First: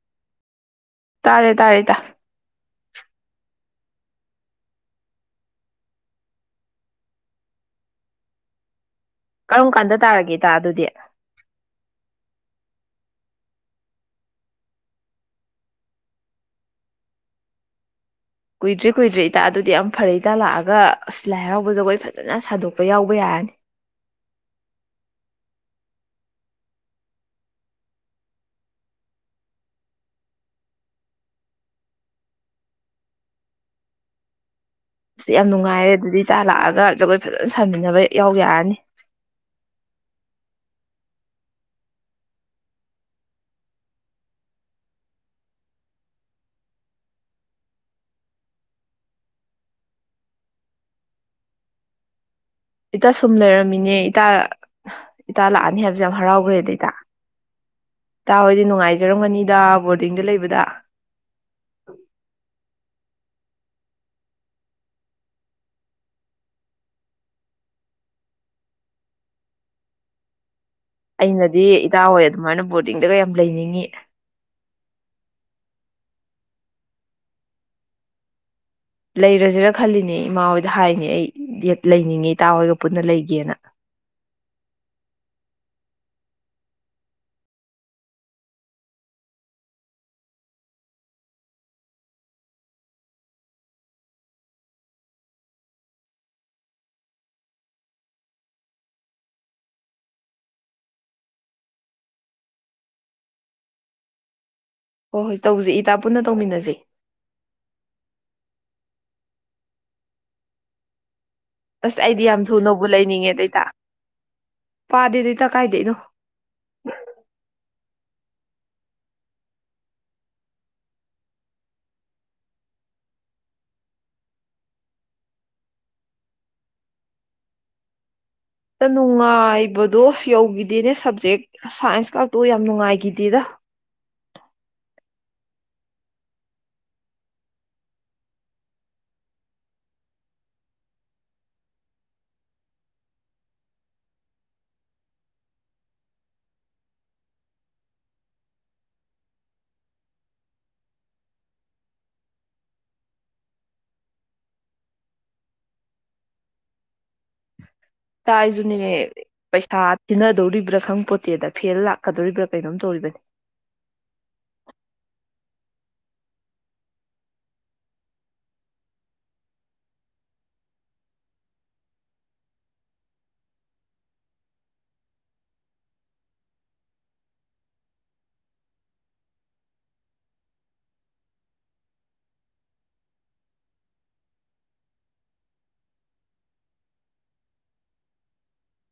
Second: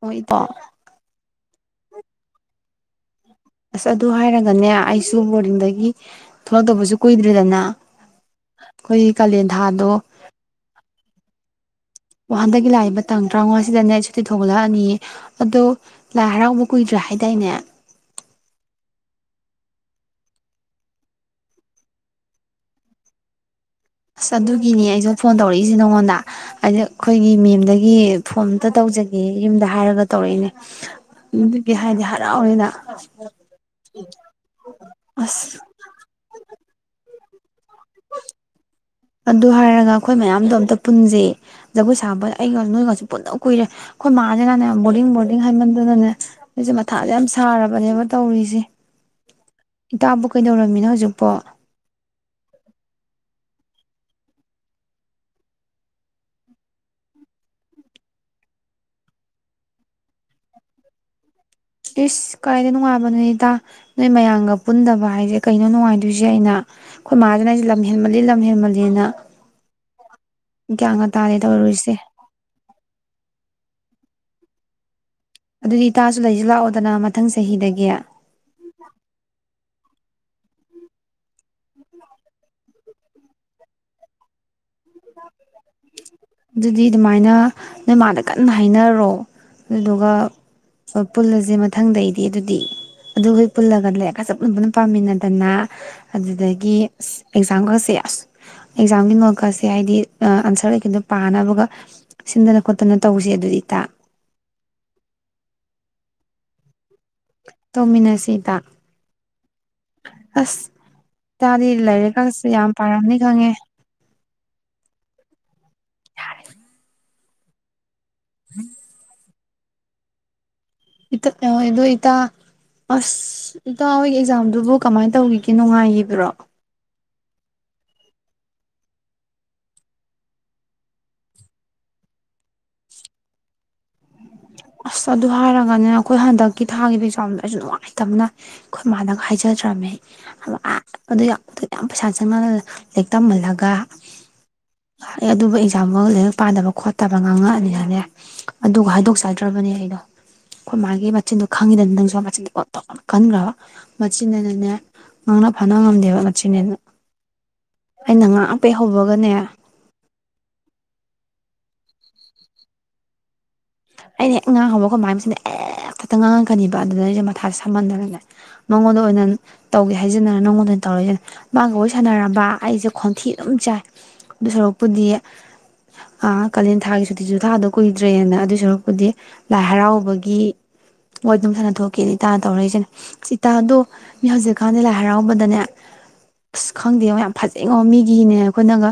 ꯍꯣꯏ ꯏꯇꯥ ꯇꯥꯔꯦ ꯇꯥꯔꯦ ꯏꯇꯥ ꯑꯁ ꯑꯗꯨ ꯍꯥꯏꯔꯒꯅꯦ ꯑꯩꯁꯨ ꯕꯣꯔꯗꯤꯡꯗꯒꯤ ꯊꯣꯛꯂꯛꯇꯕꯁꯨ ꯀꯨꯏꯗꯔ꯭ꯦꯗꯅ ꯀꯔꯝ ꯀꯥꯟꯗ ꯇꯥꯔꯒꯦ ꯏꯇꯥ ꯑꯗꯨꯗꯤ [unintelligible] ꯍꯟꯗꯛꯀꯤ ꯂꯥꯛꯏꯕ ꯇꯥꯡ ꯇꯔꯥꯃꯉꯥꯁꯤꯗꯅꯦ ꯁꯨꯇꯤ ꯊꯣꯛꯂꯛꯑꯅꯤ ꯑꯗꯣ ꯂꯥꯏ ꯍꯔꯥꯎꯕ ꯀꯨꯏꯗ꯭ꯔꯦ ꯍꯥꯏꯗꯥꯏꯅꯦ ꯀꯨꯏꯗ꯭ꯔꯦ ꯀꯨꯏꯗ꯭ꯔꯦ ꯏꯇꯥ ꯑꯗꯨꯗꯤ ꯌꯥꯝ ꯐꯩ ꯏꯇꯥ ꯂꯥꯛꯑꯒ ꯑꯁ ꯂꯥꯏ ꯍꯔꯥꯎꯕ ꯖꯒꯣꯏ ꯐꯖꯅ ꯁꯥꯗꯣꯛꯄ ꯌꯥꯎꯕ ꯌꯥꯔꯅꯤ ꯑꯁ ꯑꯗꯨꯒꯤꯅꯦ ꯑꯩꯁꯨ ꯐꯣꯟ ꯇꯧꯔꯛꯏꯁꯦ ꯅꯉꯣꯟꯗ ꯍꯥꯏꯗꯤ ꯑꯩꯈꯣꯏꯒꯤ ꯃꯦꯝꯗꯒꯤ ꯐꯣꯟ ꯑꯝꯇ ꯇꯧꯖꯒꯦ ꯌꯨꯝꯗ ꯍꯥꯏꯔꯒ ꯇꯧꯔꯛꯏꯅꯦ ꯑꯗꯨꯒꯤ ꯍꯥꯏꯗꯤ ꯍꯔꯥꯎꯅꯤꯗꯥ ꯑꯁ ꯌꯥꯝ ꯅꯨꯡꯉꯥꯏꯔꯦ ꯑꯗꯨꯗꯤ ꯏꯇꯥ ꯂꯥꯛꯑꯒ ꯖꯒꯣꯏ ꯐꯖꯅ ꯁꯥꯃꯤꯟꯅꯕ ꯌꯥꯎ ꯌꯥꯔꯅꯤ ꯑꯗꯨ ꯍꯥꯏꯔꯒ ꯑꯩꯈꯣꯏ ꯃꯌꯥꯝꯗꯣ ꯑꯝꯇ ꯄꯨꯟꯖꯦ ꯖꯒꯣꯏ ꯁꯥꯕ ꯑꯩꯒ ꯅꯣꯏꯒꯁꯨ ꯄꯨꯟꯅ ꯀꯨꯏꯔꯦ ꯑꯩꯈꯣꯏ ꯃꯥꯁꯤꯅꯅꯦ ꯕꯣꯔꯗꯤꯡ ꯕꯣꯔꯗꯤꯡ ꯍꯥꯏꯃꯟꯗꯅꯅꯦ ꯑꯩꯁꯦ ꯃꯊꯥꯁꯦ ꯌꯥꯝ ꯁꯥꯔꯕꯅꯦꯕ ꯇꯧꯔꯤꯁꯦ ꯏꯇꯥꯕꯨ ꯀꯩꯗꯧꯔꯝꯃꯤꯅꯣ ꯍꯧꯖꯤꯛꯄꯣ ꯏꯇ ꯁꯨꯝ ꯂꯩꯔꯝꯃꯤꯅꯦ ꯏꯇꯥ ꯏꯇꯥ ꯂꯥꯛꯑꯅꯤ ꯍꯥꯏꯕꯁꯦ ꯌꯥꯝ ꯍꯔꯥꯎꯈ꯭ꯔꯦꯗ ꯏꯇꯥ ꯏꯇꯥ ꯍꯣꯏꯗꯤ ꯅꯨꯡꯉꯥꯏꯖꯔꯝꯒꯅꯤꯗ ꯕꯣꯔꯗꯤꯡꯗ ꯂꯩꯕꯗ ꯏꯁ ꯀꯥꯏꯗ ꯅꯨꯉꯥꯏ ꯏꯇꯥ ꯅꯣꯏ ꯃꯌꯥꯝꯒ ꯄꯨꯟꯗꯕ ꯍꯥꯏꯁꯦ ꯀꯩꯅꯣ ꯅꯨꯡꯉꯥꯏꯗꯣꯏꯁꯦ ꯑꯩꯅ ꯑꯩꯈꯣꯏ ꯃꯥꯥꯅ ꯑꯩꯁꯦ ꯂꯝ ꯍꯦꯟꯃꯜꯂꯤ ꯂꯝ ꯍꯦꯟꯃꯜꯂꯤꯅ ꯒ꯭ꯌꯥꯟꯒ ꯇꯥꯗꯦ ꯑꯩꯅꯗꯤ ꯇꯧꯔꯨꯔꯤꯁꯦ ꯏꯇꯥ ꯍꯣꯏ ꯑꯗꯨꯃꯥꯏꯅ ꯕꯣꯔꯗꯤꯡꯗꯒ ꯌꯥꯝ ꯂꯩꯅꯤꯡꯉꯤ ꯑꯗꯨꯗꯤ ꯏꯇꯥꯁꯨ ꯂꯩꯁꯨ ꯂꯥꯛꯑꯣꯗꯅ ꯃꯊꯪ ꯆꯍꯤꯗꯒꯤ ꯂꯩꯔꯁꯤꯔ ꯈꯜꯂꯤꯅꯦ ꯏꯃꯥ ꯍꯣꯏꯗ ꯍꯥꯏꯅꯤ ꯑꯩ ꯂꯩꯅꯤꯡꯉꯤ ꯏꯇꯥ ꯍꯣꯏꯒ ꯄꯨꯟꯅ ꯂꯩꯒꯦꯅ ꯑꯗꯨꯗꯤ ꯑꯗꯨꯃꯥꯏꯅ ꯅꯣꯏ ꯃꯥꯗ ꯀꯟꯅ ꯍꯥꯏꯅꯔꯣ ꯑꯗꯨꯗꯨꯒ ꯄꯨꯜꯂꯁꯦ ꯃꯊꯪꯗꯩꯗꯤ ꯑꯗꯨꯗꯤ ꯑꯗꯨꯈꯣꯏ ꯄꯨꯜꯂꯒ ꯂꯩꯔꯒꯖꯞ ꯂꯕꯅ ꯄꯥꯝꯃꯤꯟꯅꯗꯅ ꯑꯗꯨꯗꯒꯤ ꯑꯁ ꯑꯦꯛꯖꯥꯝꯒꯁꯦ ꯑꯁ ꯑꯦꯛꯖꯥꯝꯒꯤꯣꯀꯁꯦ ꯦ ꯍꯥꯏꯗꯤ ꯑꯟꯁꯔ ꯀꯩꯀꯩꯗꯣ ꯄꯥꯅꯕꯒ ꯁꯤꯟꯗꯅ ꯈꯣꯠꯇꯅ ꯇꯧꯁꯦ ꯑꯗꯨꯗꯤ ꯇ ꯍꯣꯏ ꯍꯣꯏ ꯇꯧꯖꯩ ꯏꯇꯥ ꯄꯨꯟꯅ ꯇꯧꯃꯤꯟꯅꯁꯦ ꯇꯧꯃꯤꯟꯅꯁꯤꯗ ꯏꯇꯥ ꯏꯇꯥꯗꯤ ꯑꯁ ꯑꯩꯗꯤ ꯌꯥꯝ ꯂꯥꯏꯔꯤꯛꯀꯁꯨ ꯊꯨꯅꯕꯨ ꯄꯥꯔꯝꯅꯤ ꯈꯪꯉꯦ ꯂꯩꯅꯤꯡꯉꯦꯗꯩꯇ ꯄꯥꯗꯦꯗꯩꯇ ꯀꯥꯏꯗꯩꯅꯣ ꯎꯝ ꯑꯗꯣ ꯏꯇꯥ ꯑꯁ ꯏꯇꯥ ꯍꯣꯏꯒꯤ ꯑꯦꯛꯖꯥꯝꯗꯨꯕꯨ ꯀꯃꯥꯏꯅ ꯇꯧꯈꯤꯒꯦ ꯅꯨꯡꯉꯥꯏꯈꯤꯕ꯭ꯔꯣ ꯅꯨꯡꯉꯥꯏꯕꯗꯣ ꯌꯧꯈꯤꯗꯦꯅꯦ ꯁꯕꯖꯦꯛ ꯁꯥꯏꯟꯁ ꯈꯛꯇꯣ ꯌꯥꯝ ꯅꯨꯡꯉꯥꯏꯈꯤꯗꯦꯗ ꯑꯁ ꯑꯗꯨ ꯍꯥꯏꯔꯒꯅꯤꯅ ꯑꯩꯈꯣꯏ ꯍꯟꯗꯛꯀꯤ ꯊꯥꯒꯤꯈꯤꯕ ꯑꯦꯛꯖꯥꯝꯗꯣ ꯑꯩꯁꯨ ꯅꯨꯡꯉꯥꯏꯇꯕꯅ ꯑꯩꯈꯣꯏ ꯃꯥꯃꯥꯗ ꯍꯥꯏꯖꯗ꯭ꯔꯝꯃꯤ ꯑ ꯑꯗꯨ ꯌꯥꯝ ꯄꯩꯁꯥ ꯆꯪꯉꯅ ꯂꯥꯏꯔꯤꯛ ꯇꯝꯍꯜꯂꯒ ꯑꯩ ꯑꯗꯨꯕꯨ ꯑꯦꯛꯖꯥꯝꯗꯨ ꯂꯥꯏꯔꯤꯛ ꯄꯥꯗꯕ ꯈꯣꯠꯇꯕ ꯉꯥꯡꯉꯛꯑꯅꯤꯅꯅꯦ ꯑꯗꯨꯒ ꯍꯥꯏꯗꯣꯛꯆꯒ ꯅꯠꯇ꯭ꯔꯕꯅꯦ ꯑꯩꯗꯣ ꯑꯩꯈꯣꯏ ꯃꯥꯒꯤ ꯃꯆꯤꯟꯗꯣ ꯈꯪꯉꯤꯗꯅ ꯅꯪꯁꯨ ꯃꯆꯤꯟꯗꯣ ꯀꯣ ꯀꯟꯈ꯭ꯔꯕ ꯃꯆꯤꯟꯦꯅꯅꯦ ꯉꯥꯡꯅ ꯐꯅ ꯉꯝꯗꯦꯕ ꯃꯆꯤꯟꯅ ꯇꯥꯥꯏꯁꯨꯅꯦ ꯄꯩꯁꯥ ꯊꯤꯟꯅꯗꯧꯔꯤꯕ꯭ꯔꯥ ꯈꯪ ꯄꯣꯠꯇꯦꯗ ꯐꯦꯜ ꯂꯥꯛꯀꯗꯣꯔꯤꯕ꯭ꯔꯥ ꯀꯩꯅꯣꯝ ꯇꯧꯔꯤꯕꯅꯤ ꯑꯩꯅ ꯍꯦꯛ ꯉꯥꯡꯍꯧꯕ ꯈꯕꯥꯥꯏꯁꯤꯅ ꯍꯦꯛꯇꯛꯇ ꯉꯥꯡꯉꯛꯀꯅꯤꯕ ꯑꯗꯨꯗꯅ ꯑꯩꯁꯦ ꯃꯊꯥꯁꯦ ꯁꯝꯃꯟꯗꯅꯅꯦ ꯃꯉꯣꯟꯗ ꯑꯣꯏꯅ ꯇꯧꯒꯦ ꯍꯥꯏꯖꯅꯔ ꯅꯉꯣꯟꯗ ꯑꯣꯏꯅ ꯇꯧꯔꯏꯁꯤ ꯃꯥꯒ ꯋꯥꯔꯤ ꯁꯥꯟꯅꯔꯕ ꯑꯩꯁꯦ ꯈꯣꯟꯊꯤ ꯑꯗꯨꯝ ꯆꯥꯏ ꯑꯗꯨ ꯁꯔꯨꯛꯄꯨꯗꯤ ꯀꯥꯂꯦꯟ ꯊꯥꯒꯤ ꯁꯨꯇꯤꯁꯨ ꯊꯥꯗꯣ ꯀꯨꯏꯗ꯭ꯔꯦꯅ ꯑꯗꯨ ꯁꯨꯔꯛꯄꯨꯗꯤ ꯂꯥꯏ ꯍꯔꯥꯎꯕꯒꯤ ꯋꯥꯔꯤ ꯑꯗꯨꯝ ꯁꯥꯟꯅ ꯊꯣꯛꯀꯦꯅ ꯏꯇꯥ ꯇꯧꯔꯛꯏꯁꯤꯦꯅꯦ ꯏꯇꯥꯗꯣ ꯃꯤ ꯍꯧꯖꯤꯛꯀꯥꯟꯗꯤ ꯂꯥꯏ ꯍꯔꯥꯎꯕꯗꯅꯦ ꯑꯁ ꯈꯪꯗꯦꯕ ꯌꯥꯝ ꯐꯖꯩꯉꯣ ꯃꯤꯒꯤꯅꯦ ꯑꯩꯈꯣꯏꯅꯒ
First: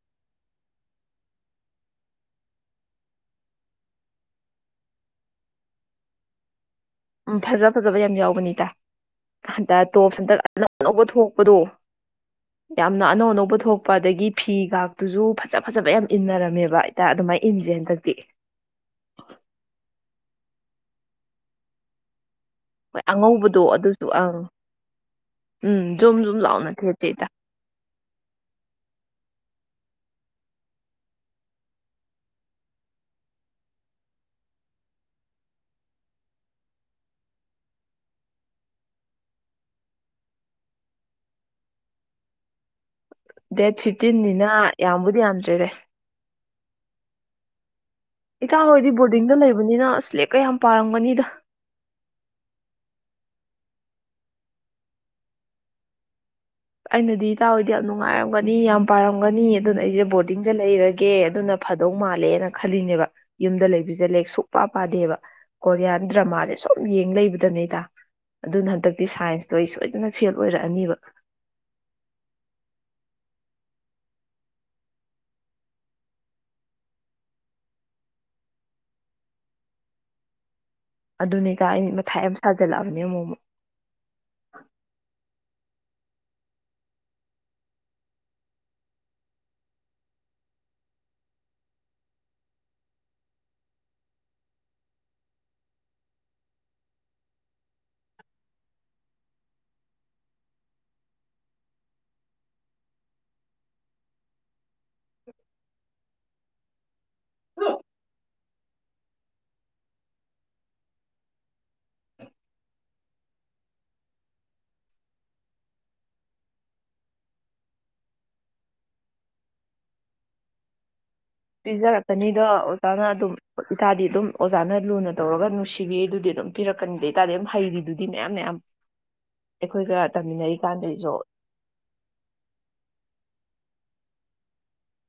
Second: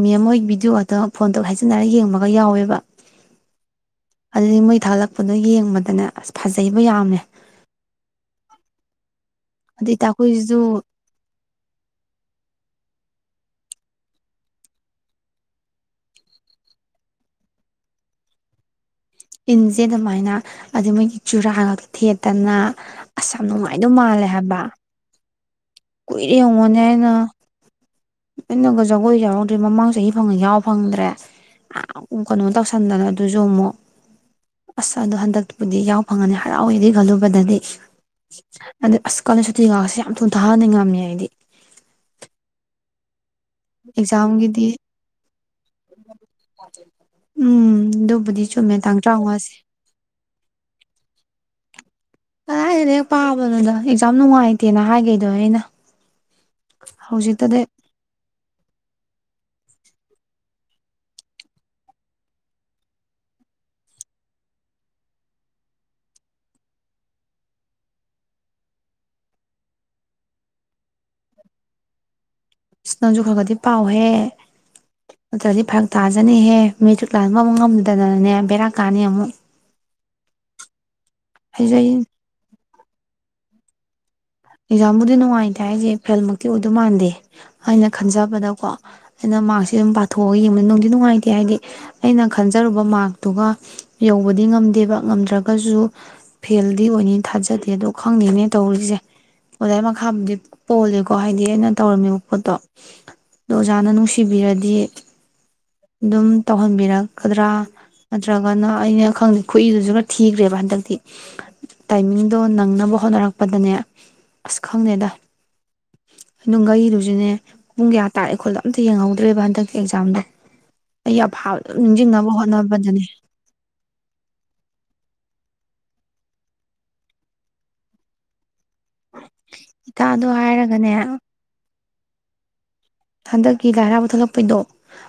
ꯃꯤ ꯑꯃꯣꯏ ꯚꯤꯗꯤꯑꯣ ꯑꯇ ꯐꯣꯟꯗ ꯍꯥꯏꯖꯤꯟꯅꯔ ꯌꯦꯡꯕꯒ ꯌꯥꯎꯋꯦꯕ ꯑꯗꯨꯗꯤ ꯃꯣꯏ ꯊꯥꯂꯛꯄꯗꯣ ꯌꯦꯡꯕꯗꯅꯦ ꯑꯁ ꯐꯖꯩ ꯎꯝ ꯐꯖ ꯐꯖꯕ ꯌꯥꯝ ꯌꯥꯎꯒꯅꯤꯗ ꯟꯇꯥ ꯑꯗꯨ ꯏꯇꯥ ꯇꯣꯞꯁ ꯍꯟꯇꯛ ꯑꯩꯈꯣꯏꯁꯨ ꯑꯅꯧ ꯑꯅꯧꯕ ꯊꯣꯛꯄꯗꯣ ꯌꯥꯝꯅ ꯑꯅꯧ ꯑꯅꯧꯕ ꯄꯨꯊꯣꯛꯄ ꯑꯗꯒꯤ ꯐꯤꯒꯥꯛꯇꯨꯁꯨ ꯐꯖ ꯐꯖꯕ ꯌꯥꯝ ꯏꯟꯅꯔꯝꯃꯦꯕ ꯍꯥꯏꯇꯥ ꯑꯗꯨꯃꯥꯏꯅ ꯏꯟꯁꯦ ꯍꯟꯗꯛꯇꯤ ꯑꯗꯨ ꯃꯣꯏꯒꯤ ꯆꯨꯔꯥ ꯉꯥꯛꯇ ꯊꯦꯠꯄꯦ ꯅꯠꯇꯅ ꯍꯣꯏ ꯑꯁꯝ ꯑꯉꯧꯕꯗꯣ ꯅꯨꯡꯉꯥꯏꯗꯧ ꯑꯗꯨꯁꯨ ꯃꯥꯜꯂꯦ ꯑꯪ ꯍꯥꯏꯕ ꯎꯝ ꯖꯝ ꯖꯝ ꯂꯥꯎꯅ ꯊꯦ ꯆꯦ ꯇ ꯑꯩꯅꯣꯒ ꯖꯒꯣꯏ ꯌꯥꯎꯔꯧꯗ꯭ꯦ ꯃꯃꯥꯡ ꯆꯍꯤ ꯐꯪꯉ ꯌꯥꯎ ꯐꯪꯗ꯭ꯔꯦ ꯀꯩꯅꯣ ꯇꯧꯁꯟꯗꯅ ꯑꯗꯨꯁꯨ ꯑꯃꯨꯛ ꯑꯁ ꯑꯗꯨ ꯍꯟꯗꯛꯇꯄꯗꯤ ꯌꯥꯎ ꯐꯪꯉꯅꯤ ꯍꯔꯥꯎꯋꯦꯗꯤ ꯈꯜꯂꯨꯕꯗꯗꯤ ꯑꯗꯨꯗ ꯑꯁ ꯀꯜꯂ ꯁꯨꯇꯤꯒꯁꯤꯦ ꯌꯥꯝ ꯊꯨꯊꯥꯍꯟꯅꯤꯡ ꯉꯝꯃꯦ ꯑꯩꯗꯤ ꯗꯦꯠ ꯐꯤꯐꯇꯤꯟꯅꯤꯅ ꯑꯦꯛꯖꯥꯝꯒꯤꯗꯤ ꯌꯥꯝꯕꯨꯗꯤ ꯌꯥꯝꯗ꯭ꯔꯦꯗꯦ ꯎꯝ ꯑꯗꯨꯕꯨꯗꯤ ꯏꯇꯥꯡ ꯆꯨꯝꯃꯦ ꯍꯣꯏꯗꯤ ꯇꯥꯡ ꯕꯣꯔꯗꯤꯡꯗ ꯇꯔꯥꯃꯉꯥꯁꯦ ꯂꯩꯕꯅꯤꯅ ꯁ꯭ꯂꯦꯦꯛꯀ ꯌꯥꯝ ꯄꯥꯔꯝꯕꯅꯤꯗ ꯀꯗꯥꯏꯗ ꯍꯦꯛ ꯄꯥꯕꯅꯣꯗꯣ ꯑꯦꯛꯖꯥꯝ ꯅꯨꯡꯉꯥꯏꯇꯦꯅ ꯍꯥꯏꯒꯦꯗꯣ ꯑꯩꯅ ꯑꯩꯅꯗꯤ ꯍꯧꯖꯤꯛꯇꯗꯤ ꯇꯥꯑꯣꯏꯗꯤ ꯌꯥꯝ ꯅꯨꯡꯉꯥꯏꯔꯝꯒꯅꯤ ꯃꯤ ꯌꯥꯝ ꯄꯥꯔꯝꯒꯅꯤ ꯑꯗꯨꯅ ꯑꯩꯁꯦ ꯕꯣꯔꯗꯤꯡꯗ ꯂꯩꯔꯒꯦ ꯑꯗꯨꯅ ꯐꯗꯧ ꯃꯥꯜꯂꯦꯅ ꯈꯜꯂꯤꯅꯦꯕ ꯌꯨꯝꯗ ꯂꯩꯕꯤꯁꯂꯦ ꯁꯨꯡꯛ ꯄ ꯄꯥꯗꯦꯕ ꯀꯣꯔꯤꯌꯥꯟ ꯗ꯭ꯔꯃꯥꯁꯦ ꯁꯨꯝ ꯌꯦꯡ ꯂꯩꯕꯗꯅꯦꯗ ꯑꯗꯨꯅ ꯍꯟꯗꯛꯇꯤ ꯁꯥꯏꯟꯁꯇꯣ ꯑꯩ ꯁꯣꯏꯗꯅ ꯐꯦꯜ ꯑꯣꯏꯔꯛꯑꯅꯤꯕ ꯅꯪꯖꯨ ꯈꯒꯗꯤ ꯄꯥꯎꯍꯦ ꯅꯠꯇ꯭ꯔꯗꯤ ꯐꯔꯛ ꯇꯥꯖꯅꯤꯍꯦ ꯃꯦꯇ꯭ꯔꯤꯛ ꯂꯥꯛ ꯉꯝꯕ ꯉꯝꯗꯗꯅꯅꯦ ꯕꯦꯔꯥꯛ ꯀꯥꯅꯤ ꯑꯃꯨꯛ ꯑꯗꯨꯅꯦꯒ ꯑꯩ ꯃꯊꯥꯏ ꯑꯃ ꯁꯥꯖꯤꯜꯂꯛꯑꯕꯅꯦ ꯑꯃꯨꯛꯛ ꯑꯦꯛꯖꯥꯝꯕꯨꯗꯤ ꯅꯨꯡꯉꯥꯏꯇꯦ ꯍꯥꯏꯁꯦ ꯐꯦꯜꯃꯛꯇꯤ ꯑꯣꯏꯗꯧ ꯃꯥꯟꯗꯦ ꯍꯥꯏꯅ ꯈꯟꯖꯕꯗꯀꯣ ꯑꯩꯅ ꯃꯥꯔꯛꯁꯦ ꯑꯗꯨꯝ ꯄꯥꯊꯣꯛꯑꯒ ꯌꯦꯡꯕꯅꯤ ꯅꯨꯡꯗꯤ ꯅꯨꯡꯉꯥꯏꯇꯦ ꯍꯥꯏꯗꯤ ꯑꯩꯅ ꯈꯟꯖꯔꯨꯕ ꯃꯥꯔꯇꯨꯒ ꯌꯧꯕꯗꯤ ꯉꯝꯗꯦꯕ ꯉꯝꯗ꯭ꯔꯒꯁꯨ ꯐꯦꯜꯗꯤ ꯑꯣꯏꯅꯤ ꯊꯥꯖꯗꯦ ꯑꯗꯣ ꯈꯪꯗꯦꯅꯦ ꯇꯧꯔꯤꯁꯦ ꯑꯣꯖꯥ ꯃꯈꯥꯕꯨꯗꯤ ꯄꯣꯜꯂꯦꯀꯣ ꯍꯥꯏꯗꯤ ꯑꯩꯅ ꯇꯧꯔꯝꯃꯤꯕ ꯄꯣꯠꯇꯣ ꯑꯗꯣ ꯑꯣꯖꯥꯅ ꯅꯨꯡꯁꯤꯕꯤꯔꯗꯤ ꯑꯗꯨꯝ ꯇꯧꯍꯟꯕꯤꯔꯛꯀꯗ꯭ꯔꯥ ꯅꯠꯇ꯭ꯔꯒꯅ ꯑꯩꯅ ꯈꯪꯗꯦ ꯈꯨꯏꯗꯨꯁꯨ ꯈꯔ ꯊꯤꯈ꯭ꯔꯦꯕ ꯍꯟꯗꯛꯇꯤ ꯇꯥꯏꯃꯤꯡꯗꯣ ꯅꯪꯅꯕ ꯍꯣꯠꯅꯔꯛꯄꯗꯅꯦ ꯑꯁ ꯈꯪꯗꯦꯗ ꯑꯗꯨꯅꯨꯡ ꯉꯩꯗꯨꯁꯨꯅꯦ ꯄꯨꯡ ꯀꯌꯥ ꯇꯥꯔꯦ ꯈꯨꯣꯜꯗꯣ ꯑꯝꯇ ꯌꯦꯡꯍꯧꯗ꯭ꯔꯦꯕ ꯍꯟꯗꯛꯇꯤ ꯑꯦꯛꯖꯥꯝꯗꯣ ꯑꯩ ꯑꯐꯥꯕ ꯑꯗꯨꯝ ꯅꯤꯡꯁꯤꯡꯅꯕ ꯄꯤꯖꯔꯛꯀꯅꯤꯗꯣ ꯑꯣꯖꯥꯅ ꯍꯣꯠꯅꯕꯗꯅꯦ ꯑꯗꯨꯝ ꯏꯁꯥꯗꯤ ꯑꯗꯨꯝ ꯑꯣꯖꯥꯅ ꯂꯨꯅ ꯇꯧꯔꯒ ꯅꯨꯡꯁꯤ ꯄꯤꯚꯤ ꯑꯗꯨꯗꯤ ꯑꯗꯨꯝ ꯄꯤꯔꯛꯀꯅꯤꯗꯕꯇꯥꯥꯔꯗꯤ ꯑꯗꯨ ꯍꯩꯔꯤꯗꯨꯗꯤ ꯃꯌꯥꯝ ꯃꯌꯥꯝ ꯑꯩꯈꯣꯏꯒ ꯏꯇꯥꯗꯣ ꯇꯝꯃꯤꯟꯅꯔꯤ ꯍꯥꯏꯔꯒꯅꯦ ꯀꯥꯟꯗꯩꯁꯨ ꯍꯟꯗꯛꯀꯤ ꯂꯥꯏꯔꯥꯎ ꯊꯂꯛꯄꯩꯗꯣ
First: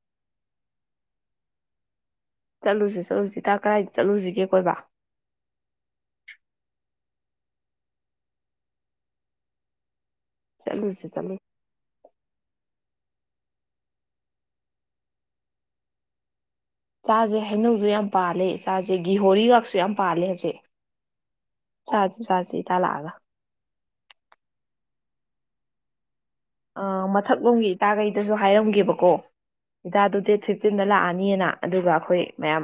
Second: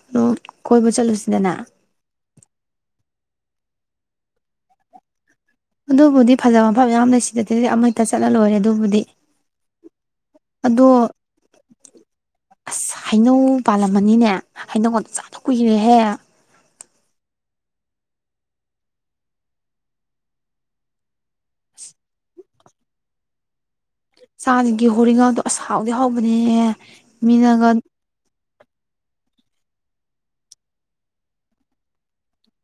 ꯑꯗꯣ ꯀꯣꯏꯕ ꯆꯠꯂꯨꯁꯤꯗꯅ ꯆꯠꯂꯨꯁꯤ ꯆꯠꯂꯨꯁꯤ ꯇ ꯀꯗꯥꯏꯗ ꯆꯠꯂꯨꯁꯤꯒꯦ ꯀꯣꯏꯕ ꯑꯗꯨꯕꯨꯗꯤ ꯐꯖꯕ ꯃꯐꯝ ꯃꯌꯥꯝ ꯂꯩ ꯁꯤꯗꯗꯤꯗꯤ ꯑꯃ ꯍꯛꯇ ꯆꯠꯂ ꯂꯣꯏꯔꯦ ꯑꯗꯨꯕꯨꯗꯤ ꯑꯗꯣ ꯆꯂꯨꯁꯤ ꯆꯂꯨ ꯑꯁ ꯍꯩꯅꯧ ꯄꯥꯜꯂꯝꯃꯅꯤꯅꯦ ꯍꯩꯅꯧ ꯆꯥꯅ ꯀꯨꯏꯔꯦꯍꯦ ꯆꯥꯁꯦ ꯍꯩꯅꯧꯁꯨ ꯌꯥꯝ ꯄꯥꯜꯂꯦ ꯆꯥꯁꯦ ꯒꯤꯍꯣꯔꯤꯒꯥꯛꯁꯨ ꯌꯥꯝ ꯄꯥꯜꯂꯦ ꯍꯧꯖꯤꯛ ꯆꯁꯤ ꯆꯁꯤ ꯇꯥꯜꯂꯛꯑꯒ ꯆꯥꯒꯤ ꯍꯣꯔꯤꯉꯜꯗꯣ ꯑꯁ ꯍꯥꯎꯗꯤ ꯍꯥꯎꯕ ꯑ ꯑꯥ ꯃꯊꯛꯂꯣꯝꯒꯤ ꯃꯤꯅꯒ ꯏꯇꯥꯈꯩꯗꯁꯨ ꯍꯥꯏꯔꯝꯒꯦꯕꯀꯣ ꯏꯇꯥꯗ ꯗꯦꯠ ꯐꯤꯐꯇꯤꯟꯗ ꯂꯥꯛꯑꯅꯤꯅ ꯑꯗꯨꯒ ꯑꯩꯈꯣꯏ ꯃꯌꯥꯝ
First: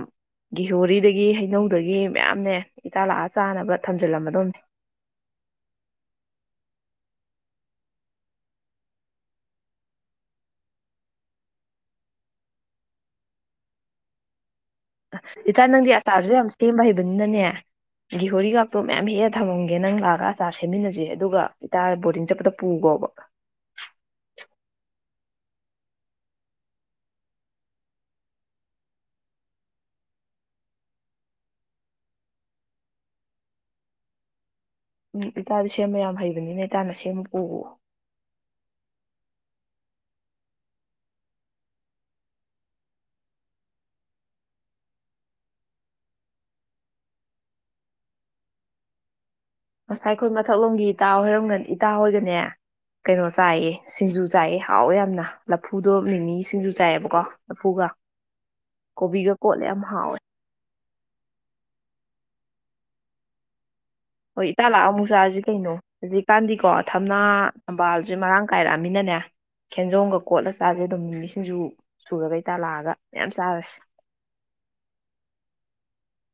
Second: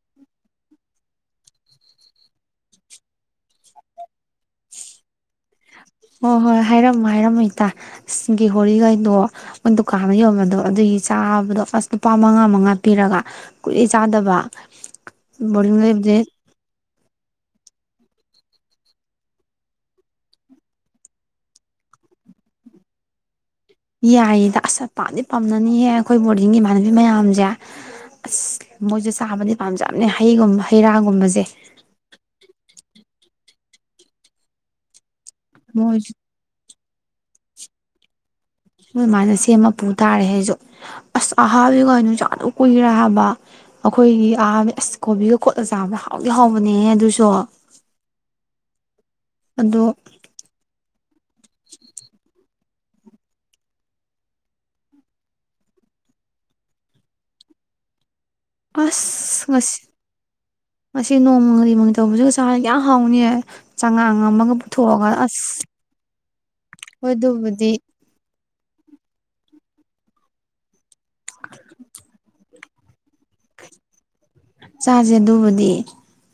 ꯒꯤꯍꯣꯔꯤꯗꯒꯤ ꯍꯩꯅꯧꯗꯒꯤ ꯃꯌꯥꯝꯅꯦ ꯏꯇꯥ ꯂꯥꯛꯑ ꯆꯥꯅꯕ ꯊꯝꯖꯤꯜꯂꯝꯃꯗꯧꯅꯦ ꯍꯣꯏ ꯍꯣꯏ ꯍꯥꯏꯔꯝꯃꯣ ꯍꯥꯏꯔꯝꯃ ꯏꯇꯥꯒꯤ ꯍꯣꯣꯔꯈꯩꯗꯣ ꯃ ꯗꯨꯀꯥꯟꯗ ꯌꯣꯟꯝꯕꯗꯣ ꯑꯗꯨꯒꯤ ꯆꯥꯕꯗꯣ ꯑꯁ ꯂꯨꯄꯥ ꯃꯉꯥ ꯃꯉꯥ ꯄꯤꯔꯒ ꯀꯨꯂꯦ ꯆꯥꯗꯕ ꯏꯇꯥ ꯕꯣꯔꯗꯤꯡ ꯅꯪꯗꯤ ꯂꯩꯕꯁꯦ ꯑꯇꯥꯔꯁꯨ ꯌꯥꯝ ꯁꯦꯝꯕ ꯍꯩꯕꯅꯤꯅꯅꯦ ꯒꯍꯣꯔꯤꯒꯥꯛꯇꯣ ꯃꯌꯥꯝ ꯍꯦꯛꯂ ꯊꯝꯃꯝꯒꯦ ꯅꯪ ꯂꯥꯛꯑꯒ ꯑꯆꯥꯔ ꯁꯦꯝꯃꯤꯟꯅꯁꯦ ꯑꯗꯨꯒ ꯏꯇꯥ ꯕꯣꯔꯗꯤꯡ ꯆꯠꯄꯗ ꯄꯨꯈꯣꯕ ꯌꯥꯏꯌꯦꯗ ꯑꯁ ꯄꯥꯗꯤ ꯄꯥꯝꯅꯅꯤꯌꯦꯦ ꯑꯩꯈꯣꯏ ꯕꯣꯔꯗꯤꯡꯒꯤ ꯏꯃꯥꯟꯅꯕꯤ ꯃꯌꯥꯝꯁꯦ ꯑꯁ ꯃꯣꯏꯁꯨꯦ ꯆꯥꯕꯗꯤ ꯄꯥꯝꯖꯕꯅꯦ ꯍꯩꯒꯨꯝꯕ ꯍꯩ ꯔꯥꯒꯨꯝꯕꯁꯦ ꯎꯝ ꯏꯇꯥꯗꯤ ꯁꯦꯝꯕ ꯃꯣꯏꯁꯨ ꯌꯥꯝ ꯍꯩꯕꯅꯤꯅꯦ ꯇꯥꯟꯅ ꯁꯦꯝ ꯑꯃꯨ ꯎꯎ ꯁꯃꯥꯏꯅ ꯁꯦꯝ ꯃ ꯄꯨ ꯇꯥꯔꯦ ꯍꯥꯏ ꯑꯩꯁꯨ ꯑꯁ ꯑꯍꯥꯕꯤꯒ ꯍꯥꯏꯩꯅꯁꯨꯥ ꯑꯗꯨ ꯀꯨꯏꯈꯔꯦ ꯍꯥꯏꯕ ꯑꯩꯈꯣꯏꯒꯤ ꯑꯍꯥꯕꯤ ꯑꯁ ꯀꯣꯕꯤꯒ ꯈꯣꯠꯂ ꯆꯥꯕꯗ ꯍꯥꯎꯗꯤ ꯍꯥꯎꯕꯅꯦ ꯑꯗꯨꯁꯨ ꯑꯗꯣ ꯉꯁꯥꯏꯈꯜ ꯃꯊꯛꯂꯣꯝꯒꯤ ꯏꯇꯥ ꯍꯔꯝꯒ ꯏꯇꯥ ꯍꯣꯏꯒꯅꯦ ꯀꯩꯅꯣ ꯆꯥꯏꯌꯦ ꯁꯤꯡꯖꯨ ꯆꯥꯏꯌꯦ ꯍꯥꯎꯋꯦ ꯌꯥꯝꯅ ꯂꯐꯨꯗꯣ ꯅꯤꯅꯤ ꯁꯤꯡꯖꯨ ꯆꯥꯏꯑꯕꯀꯣ ꯂꯐꯨꯒ ꯀꯣꯕꯤꯒ ꯀꯣꯠꯂꯦ ꯑꯁꯃꯁ ꯌꯥꯝ ꯍꯥꯎꯋꯦ ꯃꯁꯤ ꯅꯣꯡꯃꯔꯤꯃꯩ ꯇꯧꯕꯁꯨꯒ ꯆꯅ ꯌꯥꯝ ꯍꯥꯎꯅꯤꯌꯦ ꯍꯣꯏ ꯏꯇꯥ ꯂꯥꯛꯑ ꯑꯃꯨꯛ ꯆꯥꯔꯁꯤ ꯀꯩꯅꯣ ꯍꯧꯖꯤꯛꯀꯥꯟꯗꯤꯀꯣ ꯍꯣꯏ ꯊꯝꯅꯥ ꯑꯗꯨꯕꯨꯗꯤ ꯊꯝꯕꯥꯜꯁꯦ ꯃꯔꯥꯡ ꯀꯥꯏꯔꯛꯑꯃꯤꯅꯅꯦ ꯈꯦꯟꯖꯣꯝꯒ ꯀꯣꯠꯂ ꯆꯥꯥꯁꯦ ꯑꯗꯨꯝꯃꯤ ꯁꯤꯡꯖꯨ ꯁꯨꯔꯒꯩ ꯇꯥꯜꯂꯛꯑꯒ ꯆꯥꯁꯦ ꯑꯗꯨꯕꯨꯗꯤ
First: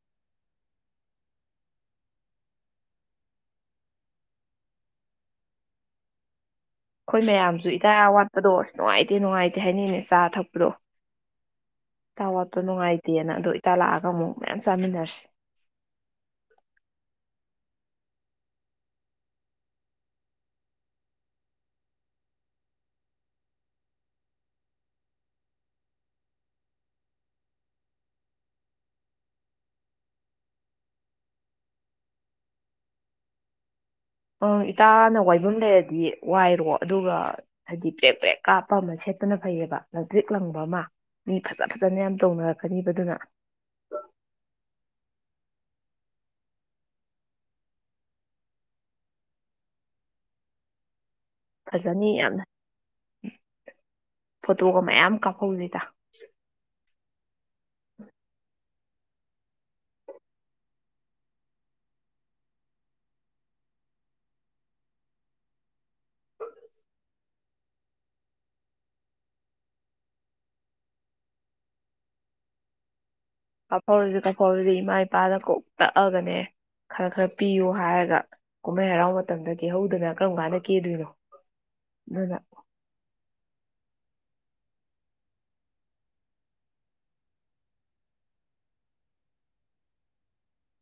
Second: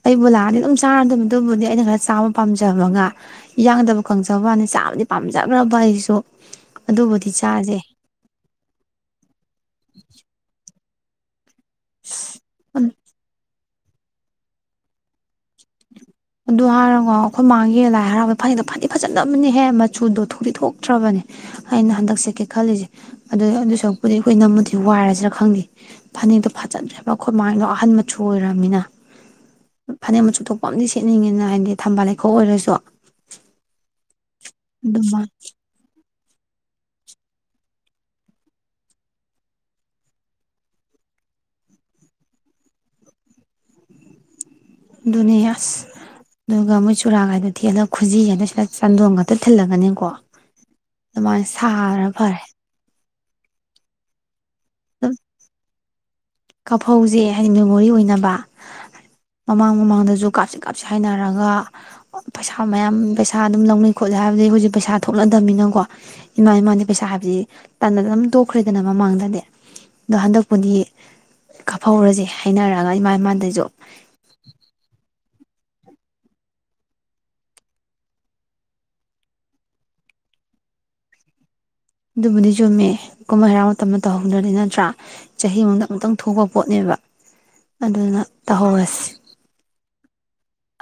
ꯑꯩꯕꯨ ꯂꯥꯛꯑꯗꯤ ꯑꯗꯨꯝ ꯆꯥꯔꯗꯕ ꯑꯗꯨꯕꯨꯗꯤ ꯑꯩꯅ ꯈꯔ ꯆꯥꯕ ꯄꯥꯝꯖꯕꯒ ꯌꯥꯡꯗꯕ ꯈꯪꯖꯕꯅꯤ ꯆꯥꯕꯗꯤ ꯄꯥꯝꯖꯈ꯭ꯔꯕ ꯑꯩꯁꯨ ꯑꯩꯈꯣꯏ ꯑꯗꯨꯕꯨꯗꯤ ꯃꯌꯥꯝꯁꯨ ꯆꯥꯁꯦ ꯏꯇꯥ ꯑꯋꯥꯠꯄꯗꯣ ꯑꯁ ꯅꯨꯡꯉꯥꯏꯇꯦ ꯅꯨꯡꯉꯥꯏꯇꯦ ꯍꯥꯏꯅꯤꯡꯩꯅꯦ ꯆꯥ ꯊꯛꯄꯗꯣ ꯊꯋꯥꯇꯣꯅ ꯍꯥꯏꯥꯏꯇꯑꯅ ꯑꯗꯨꯣ ꯇꯂꯑꯒ ꯑꯃꯨꯛ ꯃꯌꯥꯝ ꯆꯃꯤꯟꯅꯔꯁꯤ ꯑꯗꯨ ꯍꯥꯏꯔꯒꯣ ꯑꯩꯈꯣꯏ ꯃꯥꯡꯒꯤꯦ ꯂꯥꯏ ꯍꯔꯥꯎꯕꯩ ꯐꯅꯛꯇꯣ ꯐꯗꯤꯦꯛ ꯐꯖꯟꯗꯕꯅꯦꯍꯦ ꯃꯆꯨꯗꯣ ꯊꯨꯗꯤ ꯊꯣꯛꯇ꯭ꯔꯕꯅꯦ ꯑꯩꯅ ꯍꯟꯗꯛ ꯆꯠꯀꯦ ꯈꯜꯂꯤꯁꯦ ꯑꯗꯨ ꯑꯗꯨ ꯁꯔꯄꯨꯗꯤ ꯑꯩꯈꯣꯏ ꯅꯝꯃꯨꯗꯤ ꯋꯥꯏꯔꯁꯤꯅ ꯈꯪꯗꯦ ꯐꯅꯛꯇꯣ ꯐꯖꯗ꯭ꯔꯦꯕ ꯑꯩꯈꯣꯏ ꯃꯥꯡꯗꯣ ꯑꯍꯟ ꯃꯆꯨ ꯑꯣꯏꯔꯕꯅꯤꯅ ꯐꯅꯦꯛ ꯃꯆꯨ ꯊꯣꯛꯄ ꯑ ꯈꯦꯠꯅꯤꯡꯉꯤꯅ ꯍꯥꯏꯗꯤ ꯊꯝꯕꯥꯜ ꯂꯩꯈꯣꯛ ꯑꯣꯏꯔꯁꯨ ꯑꯪ ꯏꯇꯥꯅ ꯑꯗꯨꯃ ꯋꯥꯏꯕꯨꯝ ꯂꯩꯔꯗꯤ ꯋꯥꯏꯔꯣ ꯑꯗꯨꯒ ꯍꯥꯏꯗꯤ ꯕ꯭ꯔꯦꯛ ꯕ꯭ꯔꯦꯛ ꯀꯥꯞꯄ ꯑꯃ ꯁꯦꯠꯇꯅ ꯐꯩꯌꯦꯕ ꯂꯛꯇ꯭ꯔꯤꯛ ꯂꯪꯕ ꯑꯃ ꯃꯤ ꯐꯖ ꯐꯖꯅ ꯌꯥꯝ ꯇꯧꯅꯔꯛꯀꯅꯤꯕꯗꯨꯅ ꯑꯗꯨꯅꯦ ꯑꯁ ꯑꯗꯨꯒ ꯃꯣꯏ ꯆꯨꯔꯥ ꯍꯥꯏꯥꯏꯗ ꯊꯦꯛꯑꯒ ꯈꯨꯖꯤ ꯍꯥꯏꯗ ꯁꯤꯗ ꯆꯥꯟꯗꯣꯡ ꯉꯥꯛꯇ ꯊꯤꯜꯂꯒꯅꯤꯀꯣ ꯑꯗꯨꯃꯥꯏꯅ ꯁꯥꯔ ꯐꯖꯅꯤ ꯐꯔꯦ ꯌꯥꯝꯅ [inaudible] ꯐꯣꯇꯣꯒ ꯃꯌꯥꯝ ꯀꯥꯞꯍꯧꯗꯦꯗ ꯁ ꯑꯐꯧꯁꯦ ꯍꯥꯏꯗꯤ ꯃꯦꯃꯣꯔꯤ ꯑꯣꯏꯅꯕ ꯃꯃꯥꯡ ꯃꯃꯥꯡꯗꯁꯨ ꯀꯥꯞꯁꯤ ꯀꯥꯞꯁꯤ ꯍꯥꯏꯅꯔꯒ ꯄꯩꯁꯥ ꯃꯌꯥꯝ ꯄꯩꯁꯥ ꯑꯗꯨꯝ ꯂꯧꯅꯩ ꯈꯣꯠꯂꯤ ꯍꯥꯏꯕꯗꯤ ꯍꯧꯖꯤꯛ ꯄꯩꯁꯥ ꯊꯣꯛꯂꯗꯕꯅꯤꯅꯀꯣ ꯏꯃ ꯏꯃꯅ ꯄꯩꯁꯥ ꯍꯥꯏꯞꯗꯤ ꯇꯅ ꯑꯗꯨꯝ ꯇꯣꯛꯈ꯭ꯔꯦꯗꯅ ꯃꯃꯥꯡꯗꯗꯤ ꯑꯗꯣ ꯍꯟꯗꯛꯄꯨꯗꯤ ꯀꯥꯞꯍꯧꯔꯁꯦ ꯍꯥꯏꯅꯔꯛꯑꯒ ꯏꯃꯥ ꯃꯥ ꯀꯐꯥꯎꯔꯁꯤ ꯀꯐꯥꯎꯁꯤ ꯏꯃꯥꯏ ꯅꯨꯄꯥꯗ ꯀꯣꯛ ꯇꯛꯑꯒꯅꯦ ꯈꯔ ꯈꯔ ꯄꯤꯌꯨ ꯍꯥꯏꯔꯒ ꯀꯨꯝꯍꯩ ꯍꯔꯥꯎ ꯃꯇꯝꯗ ꯀꯦꯍꯧꯗꯅ ꯀꯔꯝ ꯀꯥꯟꯗ ꯀꯦꯗꯣꯏꯅꯣ ꯑꯗꯨꯅ ꯑꯗꯨꯕꯨꯅꯤ ꯆꯨꯝꯃꯦ ꯀꯨꯝꯍꯩ ꯍꯩꯔꯥꯎ ꯃꯇꯝꯗ ꯇꯧꯍꯧꯗ꯭ꯔꯗꯤ ꯅꯠꯇ꯭ꯔꯥ ꯆꯍꯤꯃꯨꯗ ꯑꯃꯨꯛꯇꯪ ꯊꯣꯛꯄ ꯄꯣꯠꯅꯦꯕ ꯑꯗꯨꯅ ꯇꯧꯍꯧꯔꯁꯤ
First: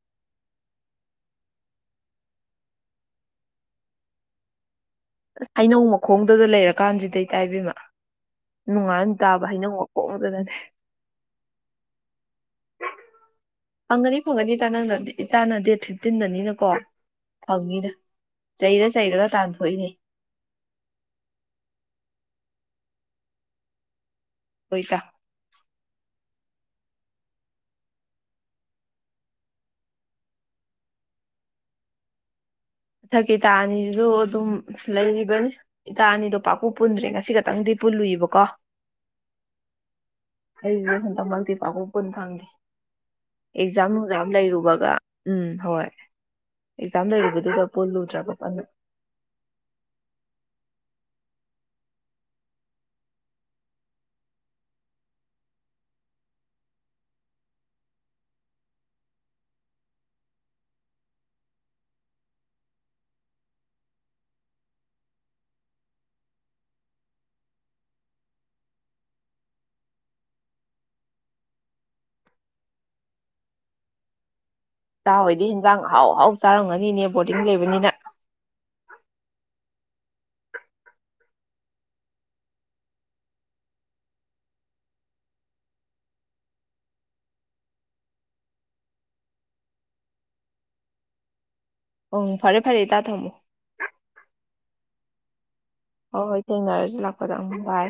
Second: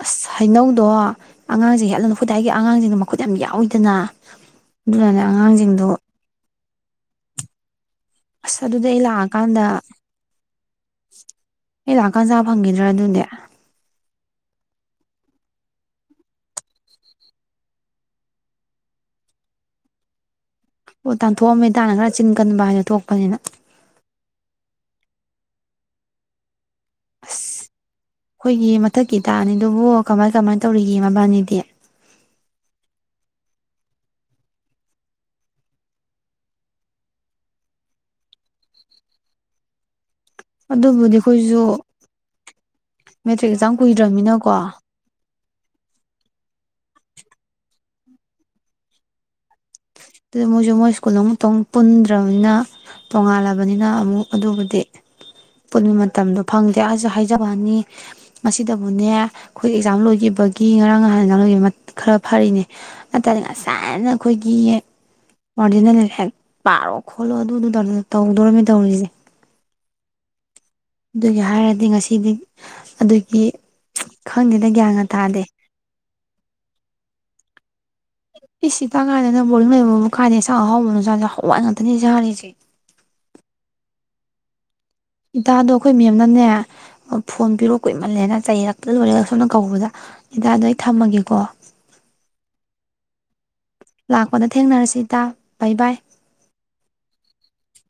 ꯑꯁ ꯍꯩꯅꯧꯗꯣ ꯑꯉꯥꯡꯁꯤꯡ ꯍꯠꯂꯅꯨ ꯈꯨꯗꯥꯏꯒꯤ ꯑꯉꯥꯡꯁꯤꯡꯅ ꯃꯈꯨꯠ ꯌꯥꯝ ꯌꯥꯎꯋꯤꯗꯅ ꯑꯗꯨꯗꯅꯦ ꯑꯉꯥꯡꯁꯤꯡꯗꯨ ꯀꯥꯟꯁꯤꯗꯩ ꯇꯥꯏꯕꯤꯃ ꯑꯗꯨꯗꯤ ꯑꯩ ꯅꯨꯡꯉꯥꯏꯅ ꯇꯥꯕ ꯂꯥꯛꯑꯀꯥꯟꯗ ꯍꯥꯏꯩꯅ ꯀꯣꯛꯉꯗꯗꯅꯦ ꯍ ꯂꯥꯛ ꯀꯥꯟꯖꯥ ꯐꯪꯈꯤꯗ꯭ꯔꯥ ꯑꯗꯨꯅꯦ ꯐꯒꯅꯤ ꯇ ꯅꯪꯗ ꯏꯇꯥꯅ ꯗꯦꯠ ꯐꯤꯐꯇꯤꯟꯗꯅꯤꯅꯀꯣ ꯐꯪꯅꯤꯗ ꯆꯩꯔ ꯆꯩꯔꯒ ꯇꯥꯟꯊꯣꯛꯏꯅꯦ ꯑꯣ ꯇꯥꯟꯊꯣꯛꯑꯝꯃꯦ ꯇꯥꯟꯅ ꯈꯔ ꯆꯤꯟ ꯀꯟꯕ ꯍꯥꯏꯅ ꯊꯣꯛꯄꯅꯤꯅ ꯄꯩꯁꯥ ꯑꯁ ꯑꯩꯈꯣꯏꯒꯤ ꯃꯊꯛꯀꯤ ꯇꯥꯛꯅꯤ ꯑꯗꯨꯕꯨ ꯀꯃꯥꯏ ꯀꯃꯥꯏ ꯇꯧꯔꯤꯒꯦ ꯃꯕꯥꯅꯤꯗꯤ ꯃꯊꯛꯀꯤ ꯏꯇꯥ ꯑꯅꯤꯁꯤꯁꯨ ꯑꯗꯨꯝ ꯂꯩꯔꯤꯕꯅꯤ ꯏꯇꯥ ꯑꯅꯤꯗꯣ ꯄꯥꯛꯄꯨ ꯄꯨꯟꯗ꯭ꯔꯦ ꯉꯁꯤ ꯈꯛꯇꯪꯗꯤ ꯄꯨꯜꯂꯨꯏꯕꯀꯣ ꯑꯩ ꯑꯗꯨꯕꯨꯗꯤ ꯁꯟꯇꯃꯛꯇꯤ ꯑꯩꯈꯣꯏꯁꯨ ꯄꯥꯎꯈꯨꯝ ꯀꯨꯟ ꯐꯪꯗꯦ ꯃꯦꯇ꯭ꯔꯤꯛ ꯑꯦꯛꯖꯥꯝ ꯅꯨꯡꯖꯥꯝ ꯀꯨꯏꯗ꯭ꯔꯕꯅꯤꯅꯀꯣ ꯂꯩꯔꯨꯕꯒ ꯎꯝ ꯍꯣꯏ ꯑꯦꯛꯖꯥꯝ ꯂꯩꯗꯨꯗ ꯄꯨꯣꯜꯂꯨ ꯆꯒꯄꯅꯤ ꯑꯗꯨꯗ ꯃꯣꯏꯁꯨ ꯃꯣꯏ ꯁ꯭ꯀꯨꯜ ꯑꯃꯛꯇꯪ ꯄꯨꯟꯗ꯭ꯔꯕꯅꯤꯅ ꯇꯣꯡꯉꯥꯜꯂꯕꯅꯤꯅ ꯑꯃꯨꯛ ꯑꯗꯨꯕꯨꯗꯤ ꯄꯨꯟꯕ ꯃꯇꯝꯗꯣ ꯐꯪꯗꯦ ꯑꯁꯨ ꯍꯥꯏꯖꯕꯅꯤ ꯃꯁꯤꯗꯕꯨꯅꯦ ꯑꯩꯈꯣꯏ ꯑꯦꯛꯖꯥꯝ ꯂꯣꯏꯈꯤꯕꯒꯤ ꯉꯔꯥꯡ ꯅꯍꯥꯟ ꯑꯦꯛꯖꯥꯝ ꯂꯣꯏꯈꯤꯕ ꯈꯔ ꯐꯔꯤꯅꯦ ꯑꯗꯨ ꯇꯔꯗꯤ ꯉꯁꯥꯏꯅ ꯑꯩꯈꯣꯏꯒꯤ ꯑꯣꯔꯤꯖꯤꯅꯦꯜ ꯍꯦꯛ ꯄꯥꯔꯣ ꯈꯣꯠꯂꯣ ꯑꯗꯨꯗꯨꯗꯧꯅ ꯇꯧꯗꯣꯔꯝꯅꯤ ꯇꯧꯔꯤꯁꯦ ꯑꯗꯨꯒꯤ ꯍꯥꯏꯔꯗꯤ ꯉꯁꯤꯗꯤ ꯑꯗꯨꯒꯤ ꯈꯪꯗꯦꯗ ꯒ꯭ꯌꯥꯟꯒ ꯆꯥ ꯇꯥꯗꯦ ꯍꯣꯏꯗꯤ ꯍꯟꯖꯥꯡ ꯍꯥꯎ ꯍꯥꯎ ꯆꯥꯔꯝꯒꯅꯤꯅꯦꯕ ꯕꯣꯔꯗꯤꯡ ꯂꯩꯕꯅꯤꯅ ꯄꯤꯁꯁꯤ ꯇꯥꯡ ꯀꯥꯏꯗꯅ ꯕꯣꯔꯤꯡ ꯂꯩꯕꯕꯨ ꯀꯥꯏꯗꯦ ꯆꯥꯛ ꯑꯍꯥꯎꯕ ꯆꯥꯁꯦ ꯍꯋꯥꯏ ꯉꯥꯛꯇꯅꯦ ꯁꯥꯔꯤꯁꯦ ꯏꯇꯥꯗꯣ ꯑꯩꯈꯣꯏ ꯃꯦꯝꯅꯅꯦ ꯐꯣꯟ ꯄꯤꯔꯛꯑꯣ ꯀꯨꯏꯃꯜꯂꯦꯅ ꯆꯩꯔꯛꯇ ꯂꯣꯏꯔꯦꯒ ꯁꯣꯝꯅ ꯀꯧꯕꯗ ꯏꯇꯥꯗꯣ ꯑꯩ ꯊꯝꯃꯒꯦꯀꯣ ꯑꯣ ꯐꯔꯦ ꯐꯔꯦ ꯏ ꯇ ꯊꯝꯃꯣ ꯀꯨ ꯍꯣꯏ ꯍꯣꯏ ꯊꯦꯡꯅꯔꯁꯤ ꯂꯥꯛꯄꯗꯝ ꯕꯥꯏ